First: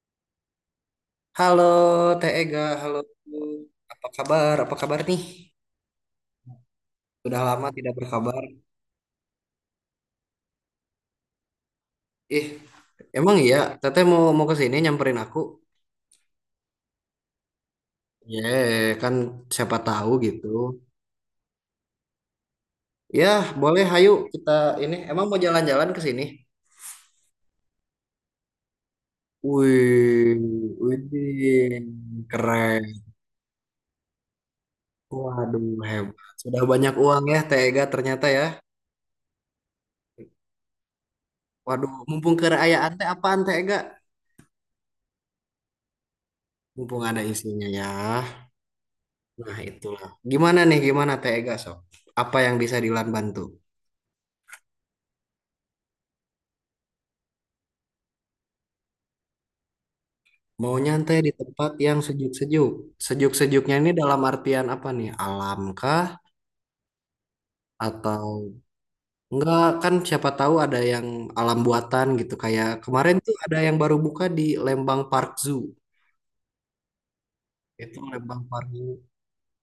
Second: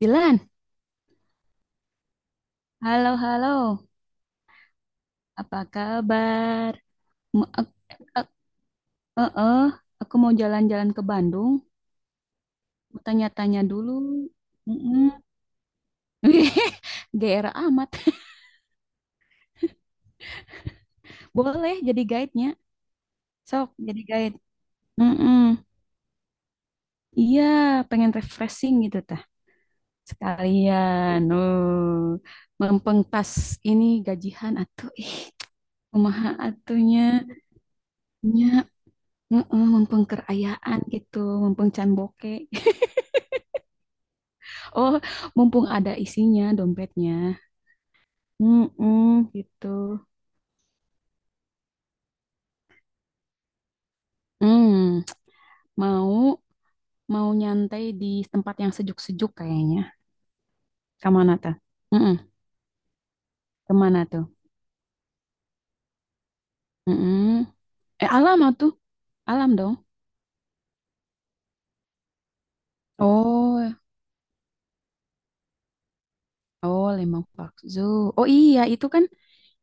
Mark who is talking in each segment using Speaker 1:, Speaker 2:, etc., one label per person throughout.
Speaker 1: Dilan,
Speaker 2: Halo Teh Ega, halo.
Speaker 1: halo halo,
Speaker 2: Apa kabar? Apa kabar nih?
Speaker 1: apa kabar?
Speaker 2: Sudah
Speaker 1: Mu-
Speaker 2: lama
Speaker 1: ak-
Speaker 2: tidak
Speaker 1: ak-
Speaker 2: berkabar.
Speaker 1: eh, eh, aku mau jalan-jalan ke Bandung,
Speaker 2: Ih,
Speaker 1: mau
Speaker 2: emang iya
Speaker 1: tanya-tanya dulu.
Speaker 2: Teteh mau mau ke sini
Speaker 1: Mm-mm.
Speaker 2: nyamperin aku?
Speaker 1: GR amat.
Speaker 2: Ye, kan siapa tahu gitu.
Speaker 1: Boleh jadi guide-nya,
Speaker 2: Ya,
Speaker 1: sok
Speaker 2: boleh
Speaker 1: jadi
Speaker 2: hayu
Speaker 1: guide.
Speaker 2: kita ini emang mau
Speaker 1: Mm-mm.
Speaker 2: jalan-jalan ke sini.
Speaker 1: Iya, pengen refreshing gitu tah.
Speaker 2: Wih,
Speaker 1: Sekalian,
Speaker 2: wih,
Speaker 1: oh,
Speaker 2: keren.
Speaker 1: mempengkas ini gajihan atuh. Ih,
Speaker 2: Waduh, hebat.
Speaker 1: kumaha
Speaker 2: Sudah banyak
Speaker 1: atunya
Speaker 2: uang ya Teh Ega ternyata ya.
Speaker 1: nya, heeh, mempengkerayaan gitu, mempengcan
Speaker 2: Waduh,
Speaker 1: boke.
Speaker 2: mumpung kekayaan teh apaan Teh Ega?
Speaker 1: Oh, mumpung ada isinya
Speaker 2: Mumpung
Speaker 1: dompetnya.
Speaker 2: ada isinya ya.
Speaker 1: Mm-mm,
Speaker 2: Nah,
Speaker 1: gitu.
Speaker 2: itulah. Gimana nih, gimana Tega Sob? Apa yang bisa Dilan bantu?
Speaker 1: Hmm, mau mau nyantai di tempat yang sejuk-sejuk kayaknya.
Speaker 2: Mau nyantai di
Speaker 1: Kemana tuh?
Speaker 2: tempat yang
Speaker 1: Mm-mm.
Speaker 2: sejuk-sejuk. Sejuk-sejuknya ini
Speaker 1: Kemana
Speaker 2: dalam
Speaker 1: tuh?
Speaker 2: artian apa nih? Alam kah?
Speaker 1: Mm-mm. Eh, alam ah
Speaker 2: Atau
Speaker 1: tuh, alam
Speaker 2: enggak
Speaker 1: dong.
Speaker 2: kan siapa tahu ada yang alam buatan gitu. Kayak kemarin tuh ada
Speaker 1: Oh,
Speaker 2: yang baru buka di Lembang Park Zoo.
Speaker 1: oh lemang bakso.
Speaker 2: Itu
Speaker 1: Oh
Speaker 2: Lembang
Speaker 1: iya,
Speaker 2: Park
Speaker 1: itu
Speaker 2: Zoo.
Speaker 1: kan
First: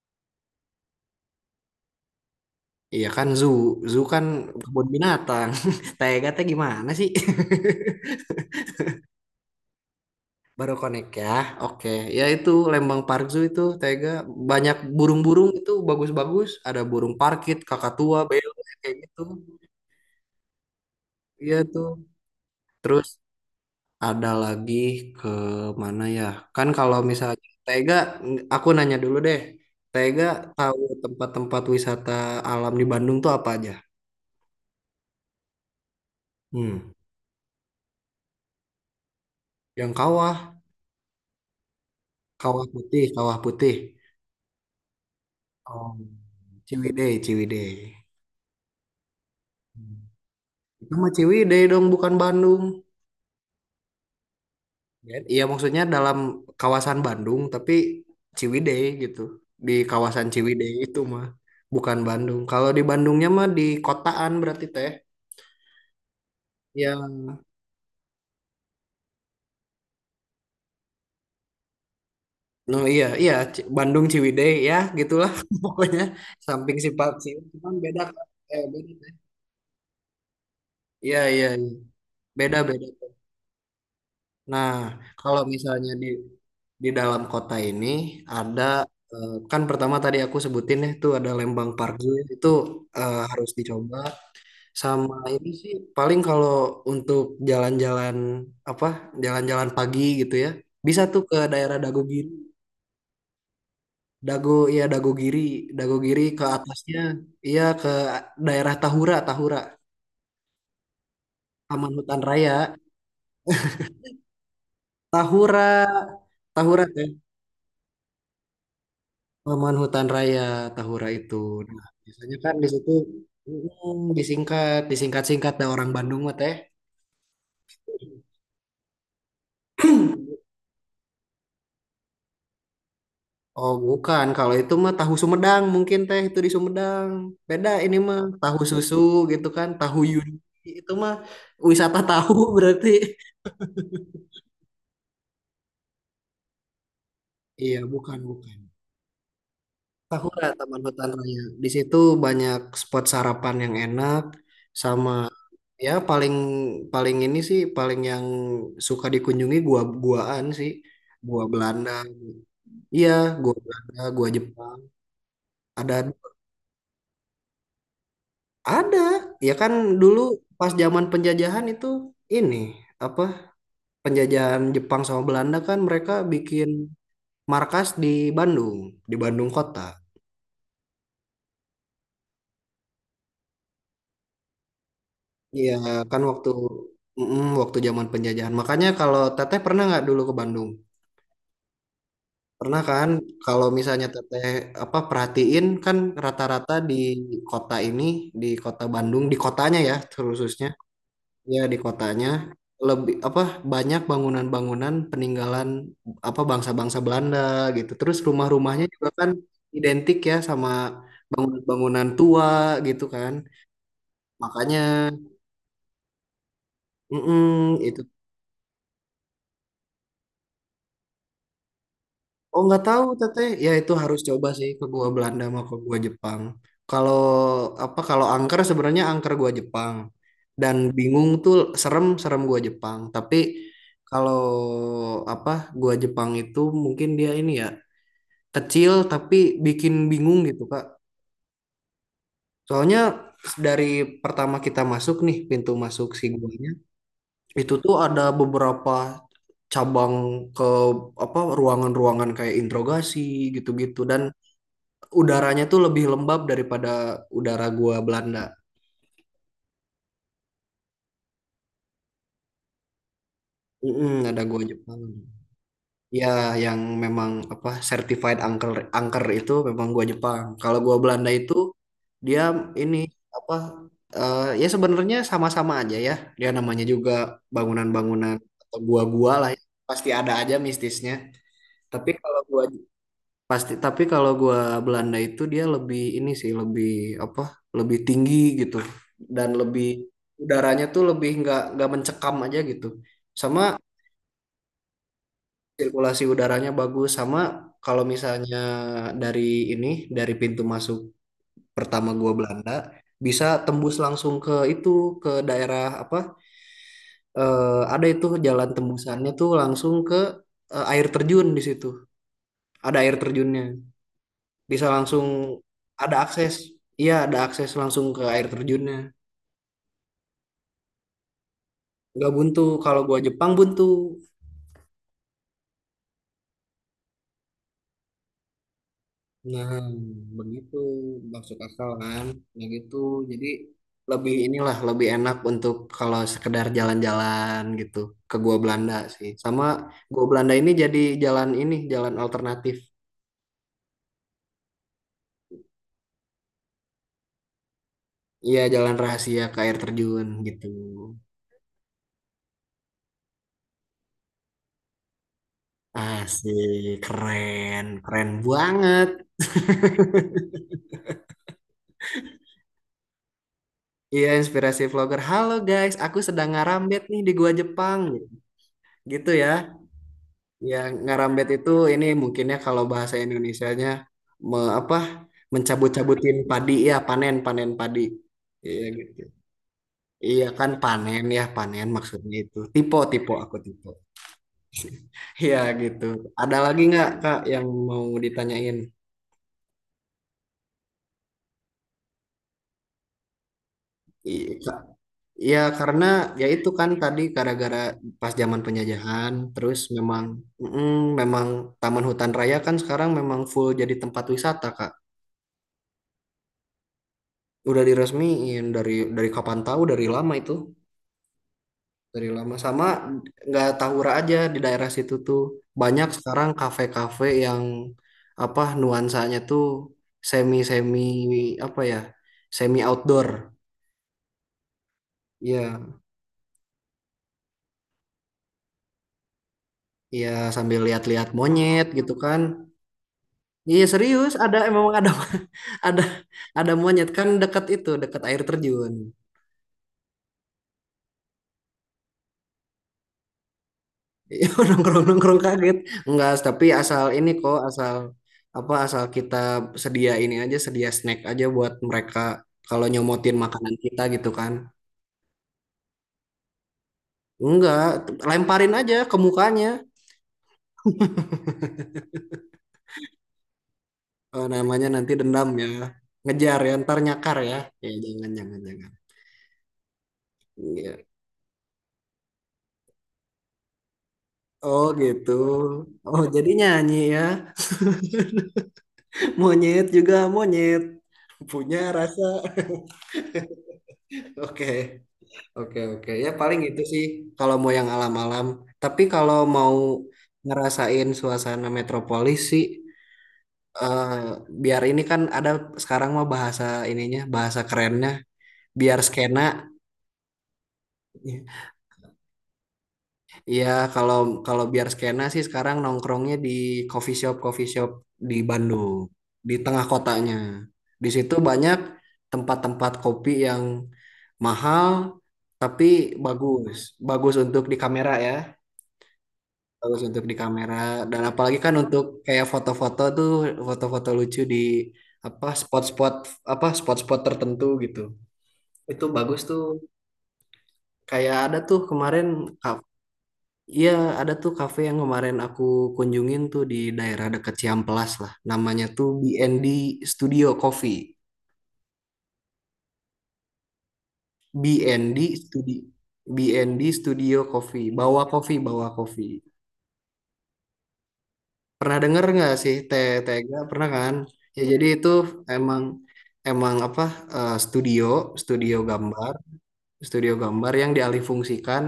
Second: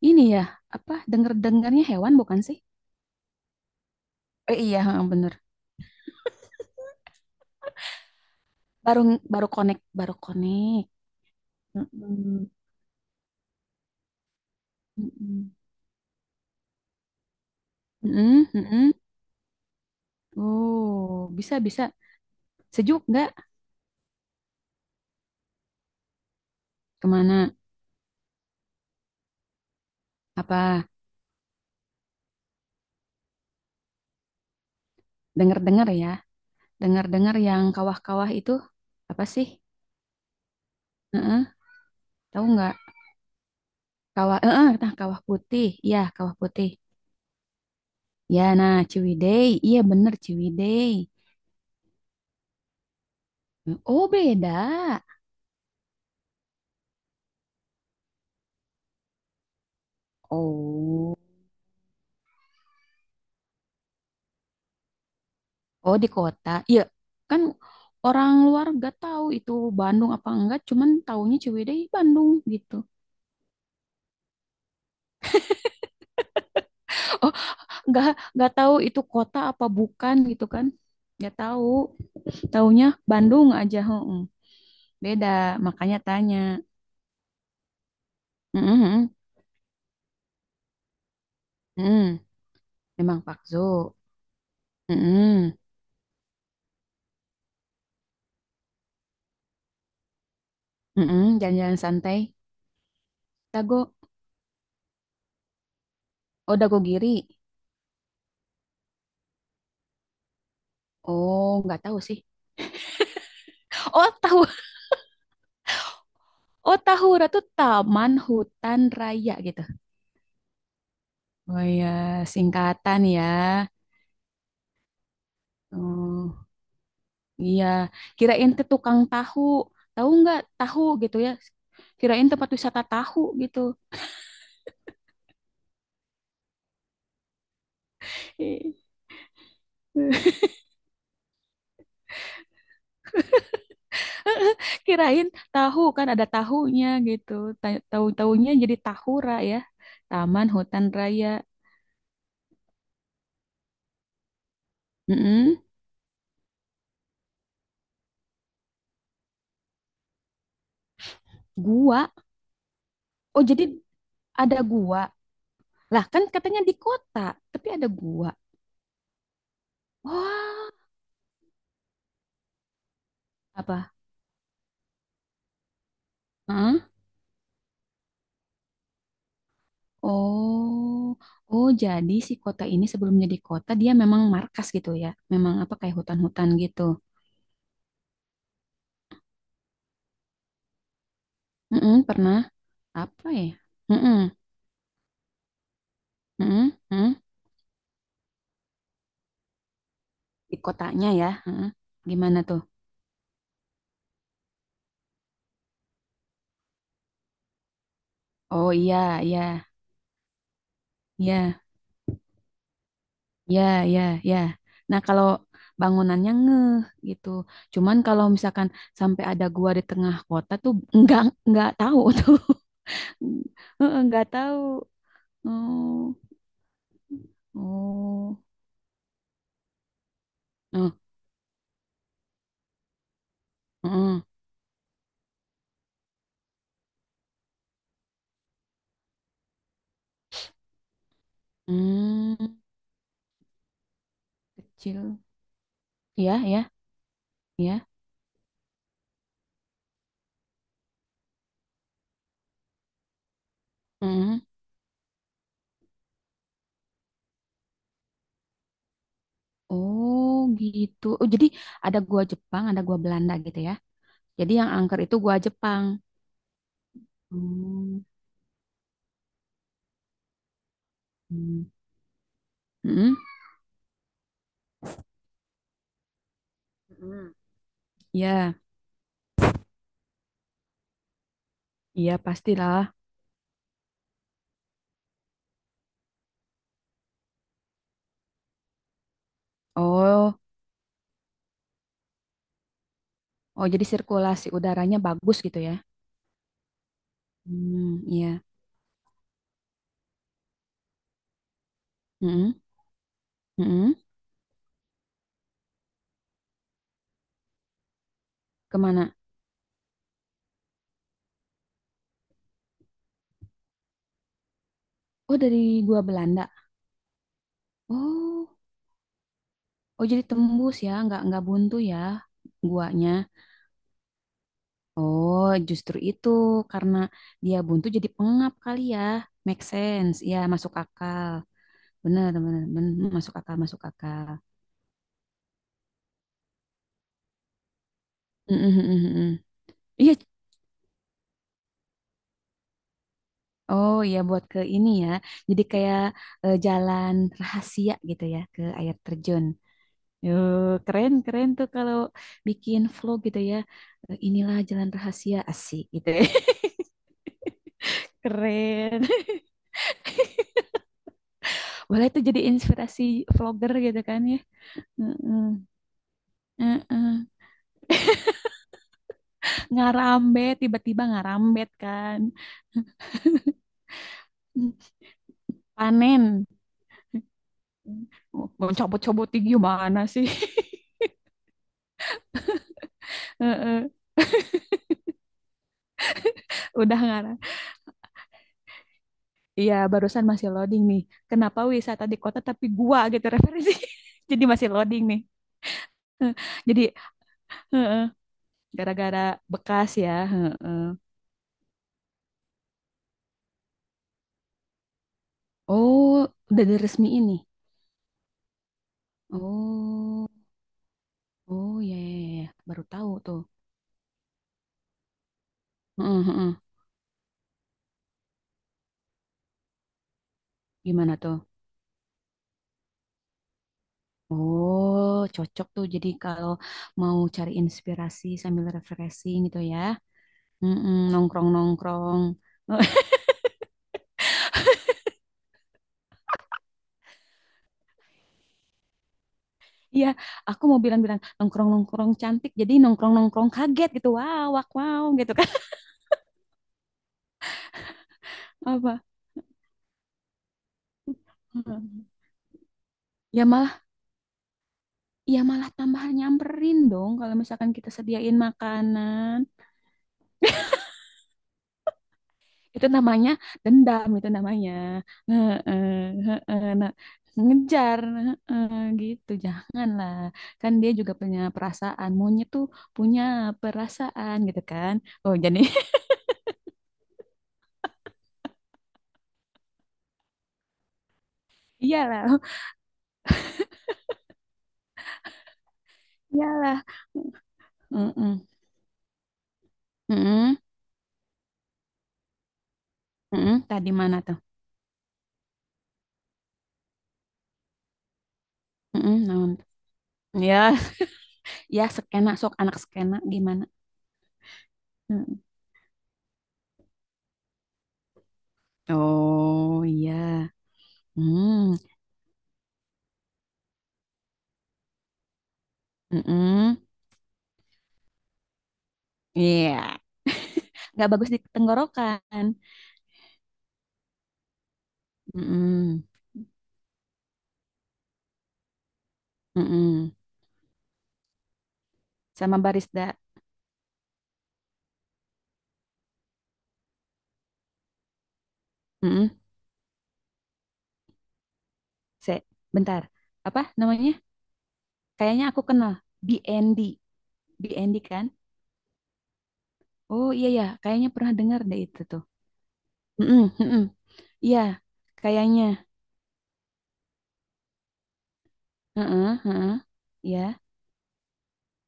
Speaker 1: ini ya apa? Dengar-dengarnya hewan bukan sih?
Speaker 2: Iya kan zoo. Zoo kan
Speaker 1: Eh iya,
Speaker 2: kebun
Speaker 1: heeh, bener.
Speaker 2: binatang. Tega teh gimana sih?
Speaker 1: Baru baru connect, baru
Speaker 2: Baru
Speaker 1: connect.
Speaker 2: connect ya. Oke, ya itu
Speaker 1: Mm-mm.
Speaker 2: Lembang Park Zoo itu Tega banyak burung-burung
Speaker 1: Mm-mm.
Speaker 2: itu bagus-bagus, ada burung parkit, kakatua,
Speaker 1: Mm-mm,
Speaker 2: beo
Speaker 1: mm-mm.
Speaker 2: kayak gitu.
Speaker 1: Oh,
Speaker 2: Iya
Speaker 1: bisa bisa.
Speaker 2: tuh.
Speaker 1: Sejuk
Speaker 2: Terus
Speaker 1: nggak?
Speaker 2: ada lagi ke mana ya? Kan kalau misalnya
Speaker 1: Kemana?
Speaker 2: Tega aku nanya dulu deh. Tega
Speaker 1: Apa
Speaker 2: tahu tempat-tempat wisata alam di Bandung tuh apa aja?
Speaker 1: dengar-dengar ya?
Speaker 2: Hmm,
Speaker 1: Dengar-dengar yang kawah-kawah itu apa sih?
Speaker 2: yang kawah,
Speaker 1: Heeh, tahu nggak?
Speaker 2: kawah putih.
Speaker 1: Kawah, heeh, nah kawah putih.
Speaker 2: Oh,
Speaker 1: Iya, kawah putih.
Speaker 2: Ciwidey.
Speaker 1: Ya, nah Ciwidey. Iya
Speaker 2: Hmm.
Speaker 1: bener Ciwidey.
Speaker 2: Itu mah Ciwidey dong, bukan Bandung.
Speaker 1: Oh beda.
Speaker 2: Ben, iya maksudnya dalam kawasan Bandung tapi Ciwidey gitu. Di kawasan Ciwidey itu
Speaker 1: Oh,
Speaker 2: mah bukan Bandung. Kalau di Bandungnya mah di kotaan berarti teh.
Speaker 1: oh di kota. Iya,
Speaker 2: Ya,
Speaker 1: kan orang luar nggak tahu itu Bandung apa enggak. Cuman taunya Ciwidey Bandung gitu.
Speaker 2: no iya iya C- Bandung Ciwidey ya gitulah pokoknya samping sifat
Speaker 1: Oh,
Speaker 2: sih cuman beda
Speaker 1: nggak
Speaker 2: Kak.
Speaker 1: nggak
Speaker 2: Eh
Speaker 1: tahu
Speaker 2: beda
Speaker 1: itu
Speaker 2: teh.
Speaker 1: kota apa bukan gitu kan?
Speaker 2: Iya
Speaker 1: Nggak
Speaker 2: iya
Speaker 1: tahu.
Speaker 2: Iya. Beda
Speaker 1: Taunya
Speaker 2: Beda. Teh.
Speaker 1: Bandung aja. Heeh.
Speaker 2: Nah,
Speaker 1: Beda,
Speaker 2: kalau misalnya
Speaker 1: makanya
Speaker 2: di
Speaker 1: tanya.
Speaker 2: di dalam kota ini ada
Speaker 1: Mm-mm, mm-mm.
Speaker 2: kan pertama tadi aku sebutin ya tuh ada Lembang Parkir itu,
Speaker 1: Memang
Speaker 2: harus
Speaker 1: Pakzo.
Speaker 2: dicoba. Sama ini
Speaker 1: Mm-mm,
Speaker 2: sih paling kalau untuk jalan-jalan, apa, jalan-jalan pagi gitu ya bisa tuh
Speaker 1: mm-mm.
Speaker 2: ke daerah
Speaker 1: Jalan-jalan
Speaker 2: Dago
Speaker 1: santai.
Speaker 2: Giri.
Speaker 1: Dago,
Speaker 2: Dago, ya Dago Giri, Dago Giri ke
Speaker 1: oh Dago
Speaker 2: atasnya,
Speaker 1: Giri.
Speaker 2: iya ke daerah Tahura. Tahura
Speaker 1: Oh, nggak
Speaker 2: Taman
Speaker 1: tahu sih.
Speaker 2: Hutan Raya.
Speaker 1: Oh tahu,
Speaker 2: Tahura
Speaker 1: oh
Speaker 2: Tahura teh
Speaker 1: tahu Ratu Taman Hutan Raya gitu.
Speaker 2: Taman Hutan Raya. Tahura itu
Speaker 1: Oh ya
Speaker 2: nah biasanya kan di situ,
Speaker 1: singkatan ya.
Speaker 2: disingkat disingkat-singkat ada orang Bandung mah
Speaker 1: Oh
Speaker 2: teh.
Speaker 1: iya, kirain tuh tukang tahu. Tahu nggak tahu gitu ya? Kirain tempat wisata tahu gitu.
Speaker 2: Oh, bukan. Kalau itu mah tahu Sumedang mungkin teh itu di Sumedang. Beda ini mah tahu susu gitu kan, tahu Yudi itu mah wisata tahu berarti.
Speaker 1: Kirain tahu kan ada tahunya gitu.
Speaker 2: Iya,
Speaker 1: Tahu-tahunya
Speaker 2: bukan.
Speaker 1: jadi tahura ya.
Speaker 2: Tahura
Speaker 1: Taman
Speaker 2: Taman
Speaker 1: hutan
Speaker 2: Hutan
Speaker 1: raya.
Speaker 2: Raya. Di situ banyak spot sarapan yang enak sama,
Speaker 1: Mm-mm.
Speaker 2: ya paling paling ini sih paling yang suka dikunjungi gua-guaan sih. Gua Belanda.
Speaker 1: Gua.
Speaker 2: Iya,
Speaker 1: Oh,
Speaker 2: gua
Speaker 1: jadi
Speaker 2: Belanda, gua
Speaker 1: ada
Speaker 2: Jepang.
Speaker 1: gua. Lah,
Speaker 2: Ada.
Speaker 1: kan katanya di kota, tapi ada gua.
Speaker 2: Ada, ya kan dulu
Speaker 1: Wah,
Speaker 2: pas zaman penjajahan itu ini apa,
Speaker 1: apa?
Speaker 2: penjajahan Jepang sama Belanda kan mereka bikin
Speaker 1: Heeh.
Speaker 2: markas di Bandung kota.
Speaker 1: Oh. Oh, jadi si kota ini sebelum jadi kota dia memang markas gitu ya. Memang
Speaker 2: Iya
Speaker 1: apa kayak
Speaker 2: kan waktu
Speaker 1: hutan-hutan gitu.
Speaker 2: waktu zaman penjajahan. Makanya kalau Teteh pernah nggak dulu ke Bandung?
Speaker 1: Mm-mm, pernah
Speaker 2: Pernah kan?
Speaker 1: apa ya?
Speaker 2: Kalau misalnya
Speaker 1: Mm-mm,
Speaker 2: Teteh apa perhatiin kan
Speaker 1: mm-mm,
Speaker 2: rata-rata di
Speaker 1: mm.
Speaker 2: kota ini, di kota Bandung, di kotanya ya, terus
Speaker 1: Di kotanya ya.
Speaker 2: ya
Speaker 1: Heeh.
Speaker 2: di kotanya
Speaker 1: Gimana tuh?
Speaker 2: lebih apa banyak bangunan-bangunan peninggalan apa bangsa-bangsa Belanda gitu. Terus
Speaker 1: Oh
Speaker 2: rumah-rumahnya juga
Speaker 1: iya,
Speaker 2: kan
Speaker 1: iya.
Speaker 2: identik ya sama
Speaker 1: Ya,
Speaker 2: bangunan-bangunan tua gitu kan.
Speaker 1: ya, ya, ya.
Speaker 2: Makanya
Speaker 1: Nah, kalau bangunannya ngeh gitu.
Speaker 2: mm-mm,
Speaker 1: Cuman
Speaker 2: itu
Speaker 1: kalau misalkan sampai ada gua di tengah kota tuh nggak nggak tahu tuh.
Speaker 2: oh nggak tahu teteh ya itu
Speaker 1: Heeh,
Speaker 2: harus
Speaker 1: nggak
Speaker 2: coba
Speaker 1: tahu.
Speaker 2: sih ke gua Belanda sama ke gua
Speaker 1: Oh,
Speaker 2: Jepang. Kalau apa kalau
Speaker 1: oh,
Speaker 2: angker sebenarnya angker gua Jepang dan
Speaker 1: oh,
Speaker 2: bingung tuh serem serem gua Jepang. Tapi
Speaker 1: heeh.
Speaker 2: kalau apa gua Jepang itu mungkin dia ini ya kecil tapi bikin bingung gitu Kak.
Speaker 1: Hmm,
Speaker 2: Soalnya dari pertama kita masuk
Speaker 1: kecil.
Speaker 2: nih pintu masuk si
Speaker 1: Ya, ya,
Speaker 2: guanya itu
Speaker 1: ya.
Speaker 2: tuh ada beberapa cabang ke apa ruangan-ruangan kayak interogasi gitu-gitu dan
Speaker 1: Heeh.
Speaker 2: udaranya tuh lebih lembab daripada udara gua Belanda.
Speaker 1: Oh, gitu. Oh, jadi ada gua Jepang, ada gua Belanda gitu ya.
Speaker 2: Mm-mm, ada
Speaker 1: Jadi
Speaker 2: gua
Speaker 1: yang angker
Speaker 2: Jepang.
Speaker 1: itu gua Jepang.
Speaker 2: Ya, yang memang apa
Speaker 1: Hmm.
Speaker 2: certified angker, angker itu memang gua Jepang. Kalau gua Belanda itu
Speaker 1: Hmm.
Speaker 2: dia ini
Speaker 1: Mm-mm.
Speaker 2: apa, ya sebenarnya sama-sama aja ya. Dia namanya juga
Speaker 1: Mm-mm.
Speaker 2: bangunan-bangunan
Speaker 1: Ya,
Speaker 2: atau gua-gua lah ya. Pasti ada aja mistisnya. Tapi
Speaker 1: iya
Speaker 2: kalau gua
Speaker 1: pastilah.
Speaker 2: pasti, tapi kalau gua Belanda itu dia lebih ini sih lebih apa? Lebih tinggi gitu dan lebih
Speaker 1: Oh,
Speaker 2: udaranya tuh lebih nggak mencekam aja gitu. Sama
Speaker 1: oh jadi sirkulasi udaranya bagus gitu ya?
Speaker 2: sirkulasi udaranya bagus, sama
Speaker 1: Hmm,
Speaker 2: kalau
Speaker 1: iya.
Speaker 2: misalnya dari ini, dari pintu masuk pertama gua
Speaker 1: Mm-mm,
Speaker 2: Belanda bisa
Speaker 1: mm-mm.
Speaker 2: tembus langsung ke itu ke daerah apa, ada itu jalan
Speaker 1: Kemana?
Speaker 2: tembusannya tuh langsung ke, air terjun di situ ada air terjunnya bisa
Speaker 1: Oh, dari
Speaker 2: langsung
Speaker 1: gua
Speaker 2: ada
Speaker 1: Belanda.
Speaker 2: akses, iya ada akses langsung ke air
Speaker 1: Oh,
Speaker 2: terjunnya
Speaker 1: oh jadi tembus ya, nggak buntu ya
Speaker 2: nggak buntu. Kalau
Speaker 1: guanya.
Speaker 2: gua Jepang buntu.
Speaker 1: Oh, justru itu karena dia buntu jadi pengap kali ya. Make
Speaker 2: Nah,
Speaker 1: sense, ya masuk
Speaker 2: begitu
Speaker 1: akal.
Speaker 2: masuk akal kan?
Speaker 1: Bener, bener,
Speaker 2: Ya
Speaker 1: bener.
Speaker 2: gitu.
Speaker 1: Hmm, masuk
Speaker 2: Jadi
Speaker 1: akal, masuk akal.
Speaker 2: lebih inilah lebih enak untuk kalau sekedar jalan-jalan gitu ke Gua
Speaker 1: Mm-mm,
Speaker 2: Belanda sih.
Speaker 1: mm-mm.
Speaker 2: Sama
Speaker 1: Iya.
Speaker 2: Gua Belanda ini jadi jalan ini, jalan alternatif.
Speaker 1: Oh iya buat ke ini ya. Jadi kayak eh, jalan rahasia gitu ya
Speaker 2: Iya,
Speaker 1: ke
Speaker 2: jalan
Speaker 1: air
Speaker 2: rahasia
Speaker 1: terjun.
Speaker 2: ke air terjun gitu.
Speaker 1: Yuh, keren keren tuh kalau bikin vlog gitu ya. Eh, inilah jalan rahasia asik gitu ya.
Speaker 2: Asik, keren
Speaker 1: Keren.
Speaker 2: banget.
Speaker 1: Boleh tuh jadi inspirasi vlogger gitu kan
Speaker 2: Iya,
Speaker 1: ya.
Speaker 2: inspirasi vlogger.
Speaker 1: Heeh,
Speaker 2: Halo guys, aku sedang ngarambet nih
Speaker 1: heeh.
Speaker 2: di Gua Jepang. Gitu ya.
Speaker 1: Ngarambet
Speaker 2: Ya,
Speaker 1: tiba-tiba
Speaker 2: ngarambet itu
Speaker 1: ngarambet
Speaker 2: ini
Speaker 1: kan.
Speaker 2: mungkinnya kalau bahasa Indonesianya me, apa
Speaker 1: Panen.
Speaker 2: mencabut-cabutin padi ya panen, panen padi.
Speaker 1: Mau
Speaker 2: Iya gitu.
Speaker 1: cobot-cobotin gimana sih?
Speaker 2: Iya kan panen ya panen maksudnya itu. Tipe tipe aku tipe.
Speaker 1: Heeh.
Speaker 2: Iya gitu. Ada lagi
Speaker 1: Udah
Speaker 2: nggak Kak
Speaker 1: ngarang.
Speaker 2: yang mau ditanyain?
Speaker 1: Iya, barusan masih loading nih. Kenapa wisata di kota tapi gua gitu referensi. Jadi
Speaker 2: I-
Speaker 1: masih
Speaker 2: Ka-
Speaker 1: loading nih.
Speaker 2: Iya karena
Speaker 1: Eh,
Speaker 2: ya itu
Speaker 1: jadi
Speaker 2: kan tadi gara-gara
Speaker 1: heeh.
Speaker 2: pas zaman
Speaker 1: Gara-gara
Speaker 2: penjajahan terus
Speaker 1: bekas ya.
Speaker 2: memang
Speaker 1: Heeh.
Speaker 2: mm, memang Taman Hutan Raya kan sekarang memang full jadi tempat wisata Kak.
Speaker 1: Oh, udah diresmi ini.
Speaker 2: Udah diresmiin dari kapan tahu, dari
Speaker 1: Oh,
Speaker 2: lama itu,
Speaker 1: oh ya, ya,
Speaker 2: dari
Speaker 1: ya, ya.
Speaker 2: lama.
Speaker 1: Baru
Speaker 2: Sama
Speaker 1: tahu tuh.
Speaker 2: nggak tahura aja di daerah situ tuh banyak
Speaker 1: Heeh,
Speaker 2: sekarang
Speaker 1: heeh.
Speaker 2: kafe-kafe yang apa nuansanya tuh semi semi
Speaker 1: Gimana tuh?
Speaker 2: apa ya semi outdoor.
Speaker 1: Oh, cocok tuh.
Speaker 2: Ya,
Speaker 1: Jadi kalau mau cari inspirasi sambil refreshing gitu ya.
Speaker 2: ya sambil
Speaker 1: Mm-mm,
Speaker 2: lihat-lihat monyet gitu
Speaker 1: nongkrong-nongkrong.
Speaker 2: kan. Iya serius ada, emang ada ada ada monyet kan dekat itu, dekat air terjun.
Speaker 1: Iya, aku mau bilang-bilang nongkrong-nongkrong cantik. Jadi nongkrong-nongkrong kaget gitu.
Speaker 2: Iya
Speaker 1: Wow, wow,
Speaker 2: nongkrong
Speaker 1: wow gitu
Speaker 2: nongkrong
Speaker 1: kan.
Speaker 2: kaget, enggak tapi asal ini kok, asal apa,
Speaker 1: Apa?
Speaker 2: asal kita sedia ini aja sedia snack aja buat
Speaker 1: Heeh.
Speaker 2: mereka kalau nyomotin
Speaker 1: Ya
Speaker 2: makanan
Speaker 1: malah,
Speaker 2: kita gitu kan.
Speaker 1: ya malah tambah nyamperin dong kalau misalkan
Speaker 2: Enggak,
Speaker 1: kita sediain
Speaker 2: lemparin aja ke
Speaker 1: makanan.
Speaker 2: mukanya.
Speaker 1: Itu namanya dendam itu
Speaker 2: Eh,
Speaker 1: namanya.
Speaker 2: namanya nanti dendam
Speaker 1: Heeh,
Speaker 2: ya, ngejar
Speaker 1: heeh,
Speaker 2: ya
Speaker 1: nah,
Speaker 2: ntar nyakar ya, ya
Speaker 1: ngejar
Speaker 2: jangan jangan
Speaker 1: heeh,
Speaker 2: jangan.
Speaker 1: gitu janganlah kan dia
Speaker 2: Iya.
Speaker 1: juga punya perasaan monyet tuh punya perasaan gitu
Speaker 2: Oh
Speaker 1: kan
Speaker 2: gitu,
Speaker 1: oh jadi.
Speaker 2: oh jadi nyanyi ya. Monyet juga monyet punya rasa.
Speaker 1: Iyalah,
Speaker 2: Oke. Oke oke ya paling
Speaker 1: iyalah.
Speaker 2: itu sih kalau mau yang
Speaker 1: Heeh,
Speaker 2: alam-alam. Tapi kalau mau
Speaker 1: heeh,
Speaker 2: ngerasain suasana metropolis sih,
Speaker 1: heeh. Tadi
Speaker 2: eh,
Speaker 1: mana tuh?
Speaker 2: biar ini kan ada sekarang mah bahasa ininya bahasa kerennya biar
Speaker 1: Heeh,
Speaker 2: skena.
Speaker 1: naon tuh? Ya, ya skena sok anak skena gimana.
Speaker 2: Iya kalau kalau biar skena
Speaker 1: Heeh.
Speaker 2: sih sekarang nongkrongnya di coffee shop di Bandung di
Speaker 1: Oh
Speaker 2: tengah
Speaker 1: iya.
Speaker 2: kotanya. Di situ
Speaker 1: Hmm,
Speaker 2: banyak tempat-tempat kopi yang mahal tapi
Speaker 1: heeh.
Speaker 2: bagus, bagus untuk di kamera ya.
Speaker 1: Iya,
Speaker 2: Bagus untuk di kamera,
Speaker 1: nggak
Speaker 2: dan
Speaker 1: bagus di
Speaker 2: apalagi kan untuk kayak
Speaker 1: tenggorokan.
Speaker 2: foto-foto tuh, foto-foto lucu di apa
Speaker 1: Mm-mm.
Speaker 2: spot-spot, apa spot-spot tertentu gitu itu bagus tuh
Speaker 1: Mm-mm.
Speaker 2: kayak ada tuh kemarin
Speaker 1: Sama
Speaker 2: ka-
Speaker 1: barista.
Speaker 2: iya ada tuh kafe yang kemarin aku kunjungin tuh di daerah dekat Ciamplas lah namanya tuh
Speaker 1: Mm-mm.
Speaker 2: BND Studio Coffee.
Speaker 1: Se, bentar. Apa namanya?
Speaker 2: BND
Speaker 1: Kayaknya aku
Speaker 2: Studio,
Speaker 1: kenal. BND.
Speaker 2: BND Studio Coffee,
Speaker 1: BND
Speaker 2: bawa
Speaker 1: kan?
Speaker 2: kopi bawa kopi.
Speaker 1: Oh iya ya, kayaknya pernah dengar deh
Speaker 2: Pernah
Speaker 1: itu tuh.
Speaker 2: denger nggak sih Te-
Speaker 1: Mm-mm,
Speaker 2: Tega?
Speaker 1: mm-mm.
Speaker 2: Pernah kan?
Speaker 1: Iya,
Speaker 2: Ya jadi itu
Speaker 1: kayaknya.
Speaker 2: emang emang apa, studio studio gambar
Speaker 1: Heeh, heeh.
Speaker 2: studio
Speaker 1: Iya,
Speaker 2: gambar yang dialihfungsikan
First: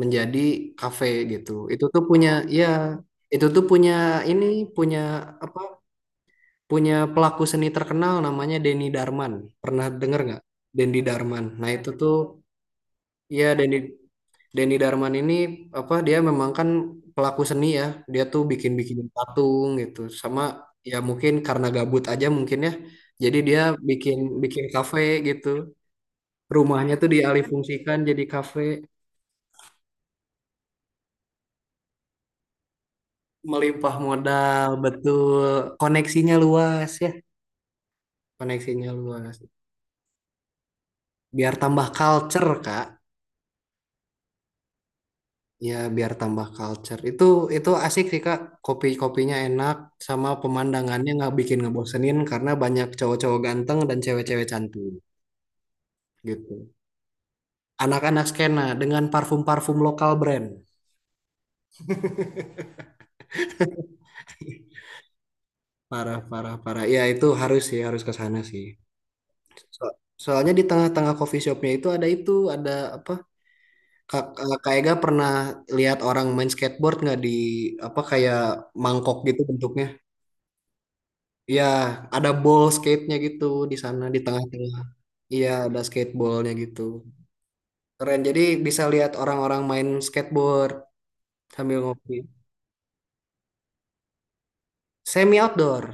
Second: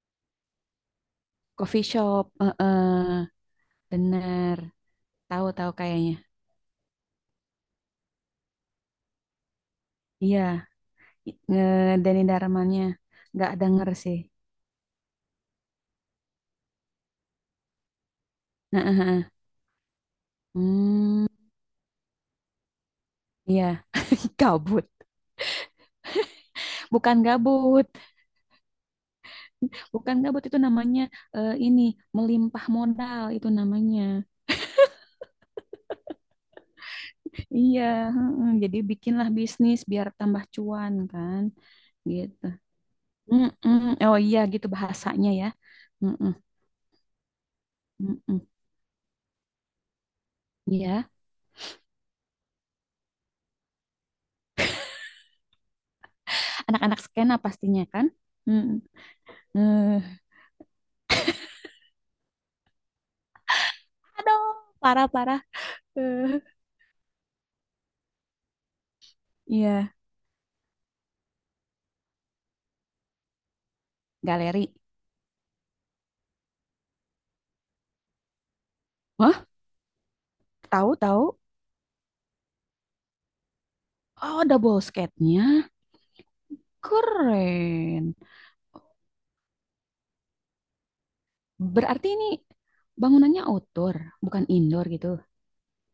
Speaker 2: menjadi kafe gitu.
Speaker 1: coffee
Speaker 2: Itu tuh
Speaker 1: shop.
Speaker 2: punya, ya
Speaker 1: Heeh,
Speaker 2: itu tuh punya ini,
Speaker 1: bener.
Speaker 2: punya apa,
Speaker 1: Tahu-tahu kayaknya.
Speaker 2: punya pelaku seni terkenal namanya Denny Darman. Pernah denger
Speaker 1: Iya,
Speaker 2: nggak? Denny Darman. Nah itu
Speaker 1: Denny
Speaker 2: tuh
Speaker 1: Darmannya.
Speaker 2: ya
Speaker 1: Nggak
Speaker 2: Denny,
Speaker 1: denger sih.
Speaker 2: Denny Darman ini apa dia memang kan pelaku seni ya. Dia tuh
Speaker 1: Heeh,
Speaker 2: bikin-bikin
Speaker 1: heeh.
Speaker 2: patung gitu. Sama ya
Speaker 1: Hmm,
Speaker 2: mungkin karena gabut aja mungkin ya. Jadi dia
Speaker 1: iya,
Speaker 2: bikin bikin
Speaker 1: gabut.
Speaker 2: kafe gitu. Rumahnya tuh
Speaker 1: Bukan gabut.
Speaker 2: dialihfungsikan jadi kafe.
Speaker 1: Bukan gabut itu namanya eh, ini melimpah modal itu
Speaker 2: Melimpah
Speaker 1: namanya.
Speaker 2: modal, betul. Koneksinya luas ya.
Speaker 1: Iya, heeh. Jadi
Speaker 2: Koneksinya
Speaker 1: bikinlah
Speaker 2: luas.
Speaker 1: bisnis biar tambah cuan kan,
Speaker 2: Biar tambah
Speaker 1: gitu.
Speaker 2: culture, Kak.
Speaker 1: Mm-mm. Oh iya gitu bahasanya ya.
Speaker 2: Ya biar
Speaker 1: Mm-mm.
Speaker 2: tambah culture. Itu asik sih Kak.
Speaker 1: Mm-mm.
Speaker 2: Kopi-kopinya enak sama pemandangannya
Speaker 1: Iya,
Speaker 2: nggak bikin ngebosenin karena banyak cowok-cowok ganteng dan cewek-cewek cantik gitu.
Speaker 1: anak-anak skena pastinya kan.
Speaker 2: Anak-anak skena
Speaker 1: Mm.
Speaker 2: dengan parfum-parfum
Speaker 1: Eh,
Speaker 2: lokal brand.
Speaker 1: aduh, parah-parah. Eh,
Speaker 2: Parah. Ya itu harus sih, harus ke sana sih.
Speaker 1: iya,
Speaker 2: So- soalnya di tengah-tengah coffee shopnya itu, ada apa? Kak, Kak
Speaker 1: galeri.
Speaker 2: Ega pernah lihat orang main skateboard nggak di apa kayak mangkok gitu
Speaker 1: Wah,
Speaker 2: bentuknya?
Speaker 1: tahu-tahu.
Speaker 2: Iya, ada ball skate-nya gitu di sana di
Speaker 1: Oh,
Speaker 2: tengah-tengah.
Speaker 1: double
Speaker 2: Iya,
Speaker 1: skate-nya.
Speaker 2: ada skateballnya gitu.
Speaker 1: Keren.
Speaker 2: Keren. Jadi bisa lihat orang-orang main skateboard sambil
Speaker 1: Berarti
Speaker 2: ngopi.
Speaker 1: ini bangunannya outdoor, bukan indoor gitu.
Speaker 2: Semi outdoor.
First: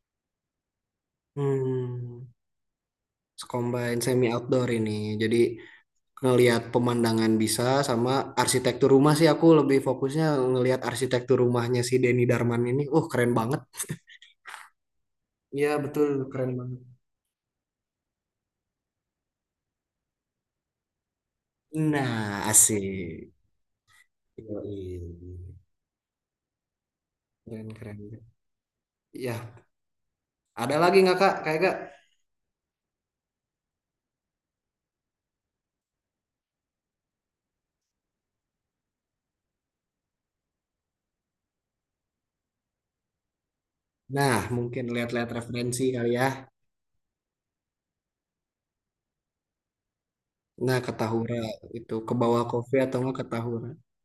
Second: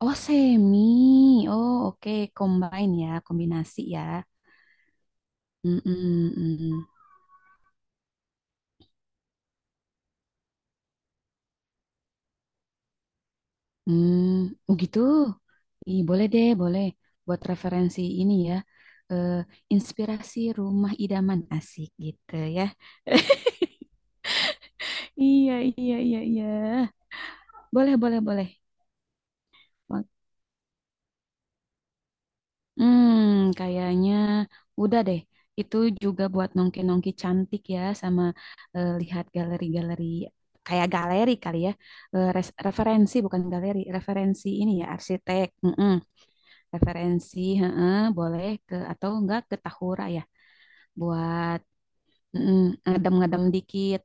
Speaker 1: Oh, semi. Oh, oke.
Speaker 2: Hmm,
Speaker 1: Combine ya, kombinasi
Speaker 2: combine semi
Speaker 1: ya.
Speaker 2: outdoor ini. Jadi
Speaker 1: Hmm, hmm,
Speaker 2: ngelihat
Speaker 1: hmm.
Speaker 2: pemandangan bisa sama arsitektur rumah sih aku lebih fokusnya ngelihat arsitektur rumahnya si Denny Darman ini. Keren banget.
Speaker 1: Hmm, oh gitu.
Speaker 2: Iya,
Speaker 1: Ih,
Speaker 2: betul,
Speaker 1: boleh deh,
Speaker 2: keren
Speaker 1: boleh.
Speaker 2: banget.
Speaker 1: Buat referensi ini ya. Eh, inspirasi rumah idaman asik gitu
Speaker 2: Nah,
Speaker 1: ya.
Speaker 2: asik. Yoi.
Speaker 1: Iya, iya, iya, iya.
Speaker 2: Keren,
Speaker 1: Boleh,
Speaker 2: keren.
Speaker 1: boleh, boleh.
Speaker 2: Ya, ada lagi nggak Kak? Kayak gak?
Speaker 1: Hmm, kayaknya udah deh. Itu juga buat nongki-nongki cantik ya, sama eh, lihat galeri-galeri, kayak galeri kali ya. Eh, referensi bukan galeri,
Speaker 2: Nah,
Speaker 1: referensi ini
Speaker 2: mungkin
Speaker 1: ya
Speaker 2: lihat-lihat
Speaker 1: arsitek.
Speaker 2: referensi
Speaker 1: Mm-mm.
Speaker 2: kali ya.
Speaker 1: Referensi, heeh, boleh ke atau enggak ke Tahura ya,
Speaker 2: Nah, ke Tahura
Speaker 1: buat
Speaker 2: itu ke bawah
Speaker 1: mm,
Speaker 2: kopi atau enggak ke
Speaker 1: ngedem-ngedem
Speaker 2: Tahura.
Speaker 1: dikit.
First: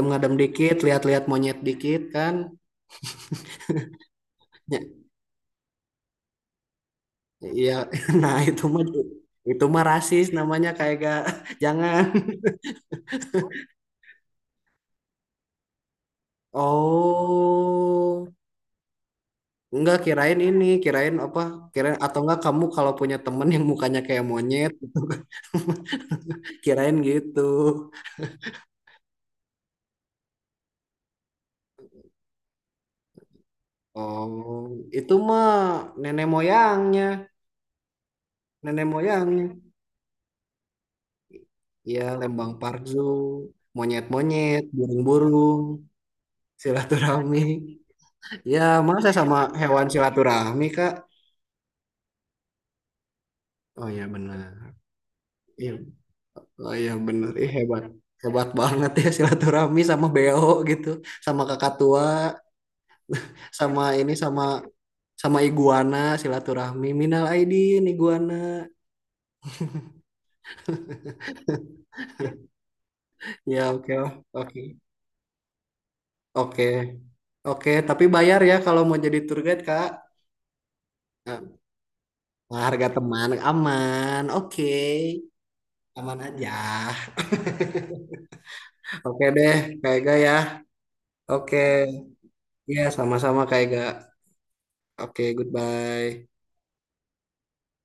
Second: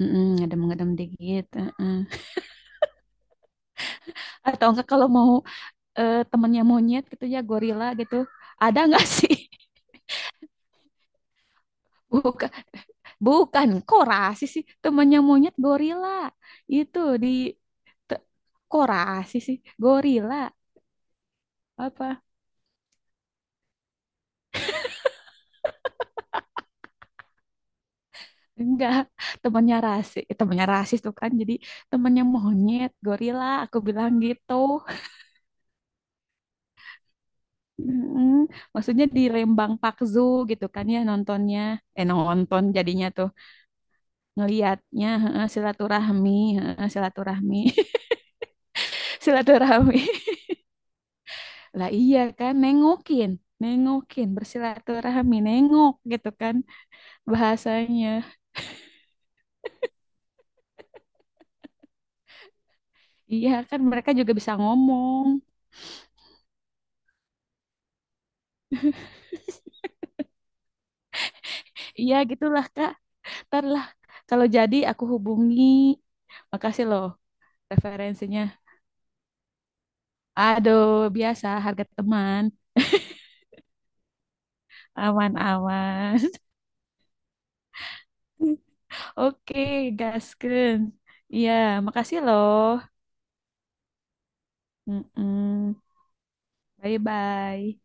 Speaker 1: Mm-mm,
Speaker 2: dikit,
Speaker 1: ngedem-ngedem
Speaker 2: lihat-lihat
Speaker 1: dikit.
Speaker 2: monyet
Speaker 1: Heeh.
Speaker 2: dikit kan.
Speaker 1: Atau
Speaker 2: Ya,
Speaker 1: enggak kalau mau eh, temennya monyet gitu ya,
Speaker 2: ya,
Speaker 1: gorila gitu,
Speaker 2: nah
Speaker 1: ada enggak sih?
Speaker 2: itu mah rasis namanya kayak gak jangan.
Speaker 1: Bukan. Bukan, kok rasis sih temannya monyet gorila. Itu di te-
Speaker 2: Oh,
Speaker 1: kok rasis sih
Speaker 2: enggak
Speaker 1: gorila
Speaker 2: kirain ini, kirain apa? Kirain atau
Speaker 1: apa?
Speaker 2: enggak kamu kalau punya temen yang mukanya kayak monyet gitu. Kirain gitu.
Speaker 1: Enggak, temannya rasis, eh, temannya rasis tuh kan. Jadi temannya monyet gorila, aku bilang gitu.
Speaker 2: Oh, itu mah nenek moyangnya,
Speaker 1: Mm-mm.
Speaker 2: nenek
Speaker 1: Maksudnya di
Speaker 2: moyangnya.
Speaker 1: Lembang Park Zoo gitu kan ya nontonnya.
Speaker 2: Iya,
Speaker 1: Eh
Speaker 2: Lembang
Speaker 1: nonton
Speaker 2: Parjo,
Speaker 1: jadinya tuh
Speaker 2: monyet-monyet,
Speaker 1: ngelihatnya heeh,
Speaker 2: burung-burung,
Speaker 1: silaturahmi, heeh,
Speaker 2: silaturahmi.
Speaker 1: silaturahmi.
Speaker 2: Ya, masa sama hewan
Speaker 1: Silaturahmi.
Speaker 2: silaturahmi, Kak?
Speaker 1: Lah iya kan, nengokin,
Speaker 2: Oh ya
Speaker 1: nengokin,
Speaker 2: benar.
Speaker 1: bersilaturahmi,
Speaker 2: Iya.
Speaker 1: nengok gitu kan
Speaker 2: Oh iya benar. Ih hebat.
Speaker 1: bahasanya.
Speaker 2: Hebat banget ya silaturahmi sama beo gitu, sama kakak tua,
Speaker 1: Iya kan
Speaker 2: sama
Speaker 1: mereka
Speaker 2: ini
Speaker 1: juga
Speaker 2: sama
Speaker 1: bisa ngomong.
Speaker 2: sama iguana silaturahmi. Minal Aidin iguana.
Speaker 1: Iya gitulah Kak.
Speaker 2: Ya,
Speaker 1: Ntar lah
Speaker 2: oke lah.
Speaker 1: kalau
Speaker 2: Oke.
Speaker 1: jadi aku hubungi.
Speaker 2: Oke.
Speaker 1: Makasih loh
Speaker 2: Oke, tapi bayar
Speaker 1: referensinya.
Speaker 2: ya kalau mau jadi tour guide, Kak.
Speaker 1: Aduh, biasa harga teman.
Speaker 2: Nah, harga teman aman. Oke. Aman
Speaker 1: Aman-aman.
Speaker 2: aja. Oke deh,
Speaker 1: Oke,
Speaker 2: Kak Ega ya.
Speaker 1: gaskeun. Iya,
Speaker 2: Oke,
Speaker 1: makasih loh.
Speaker 2: ya sama-sama Kak Ega. Oke,
Speaker 1: Mm-mm.
Speaker 2: goodbye.
Speaker 1: Bye-bye.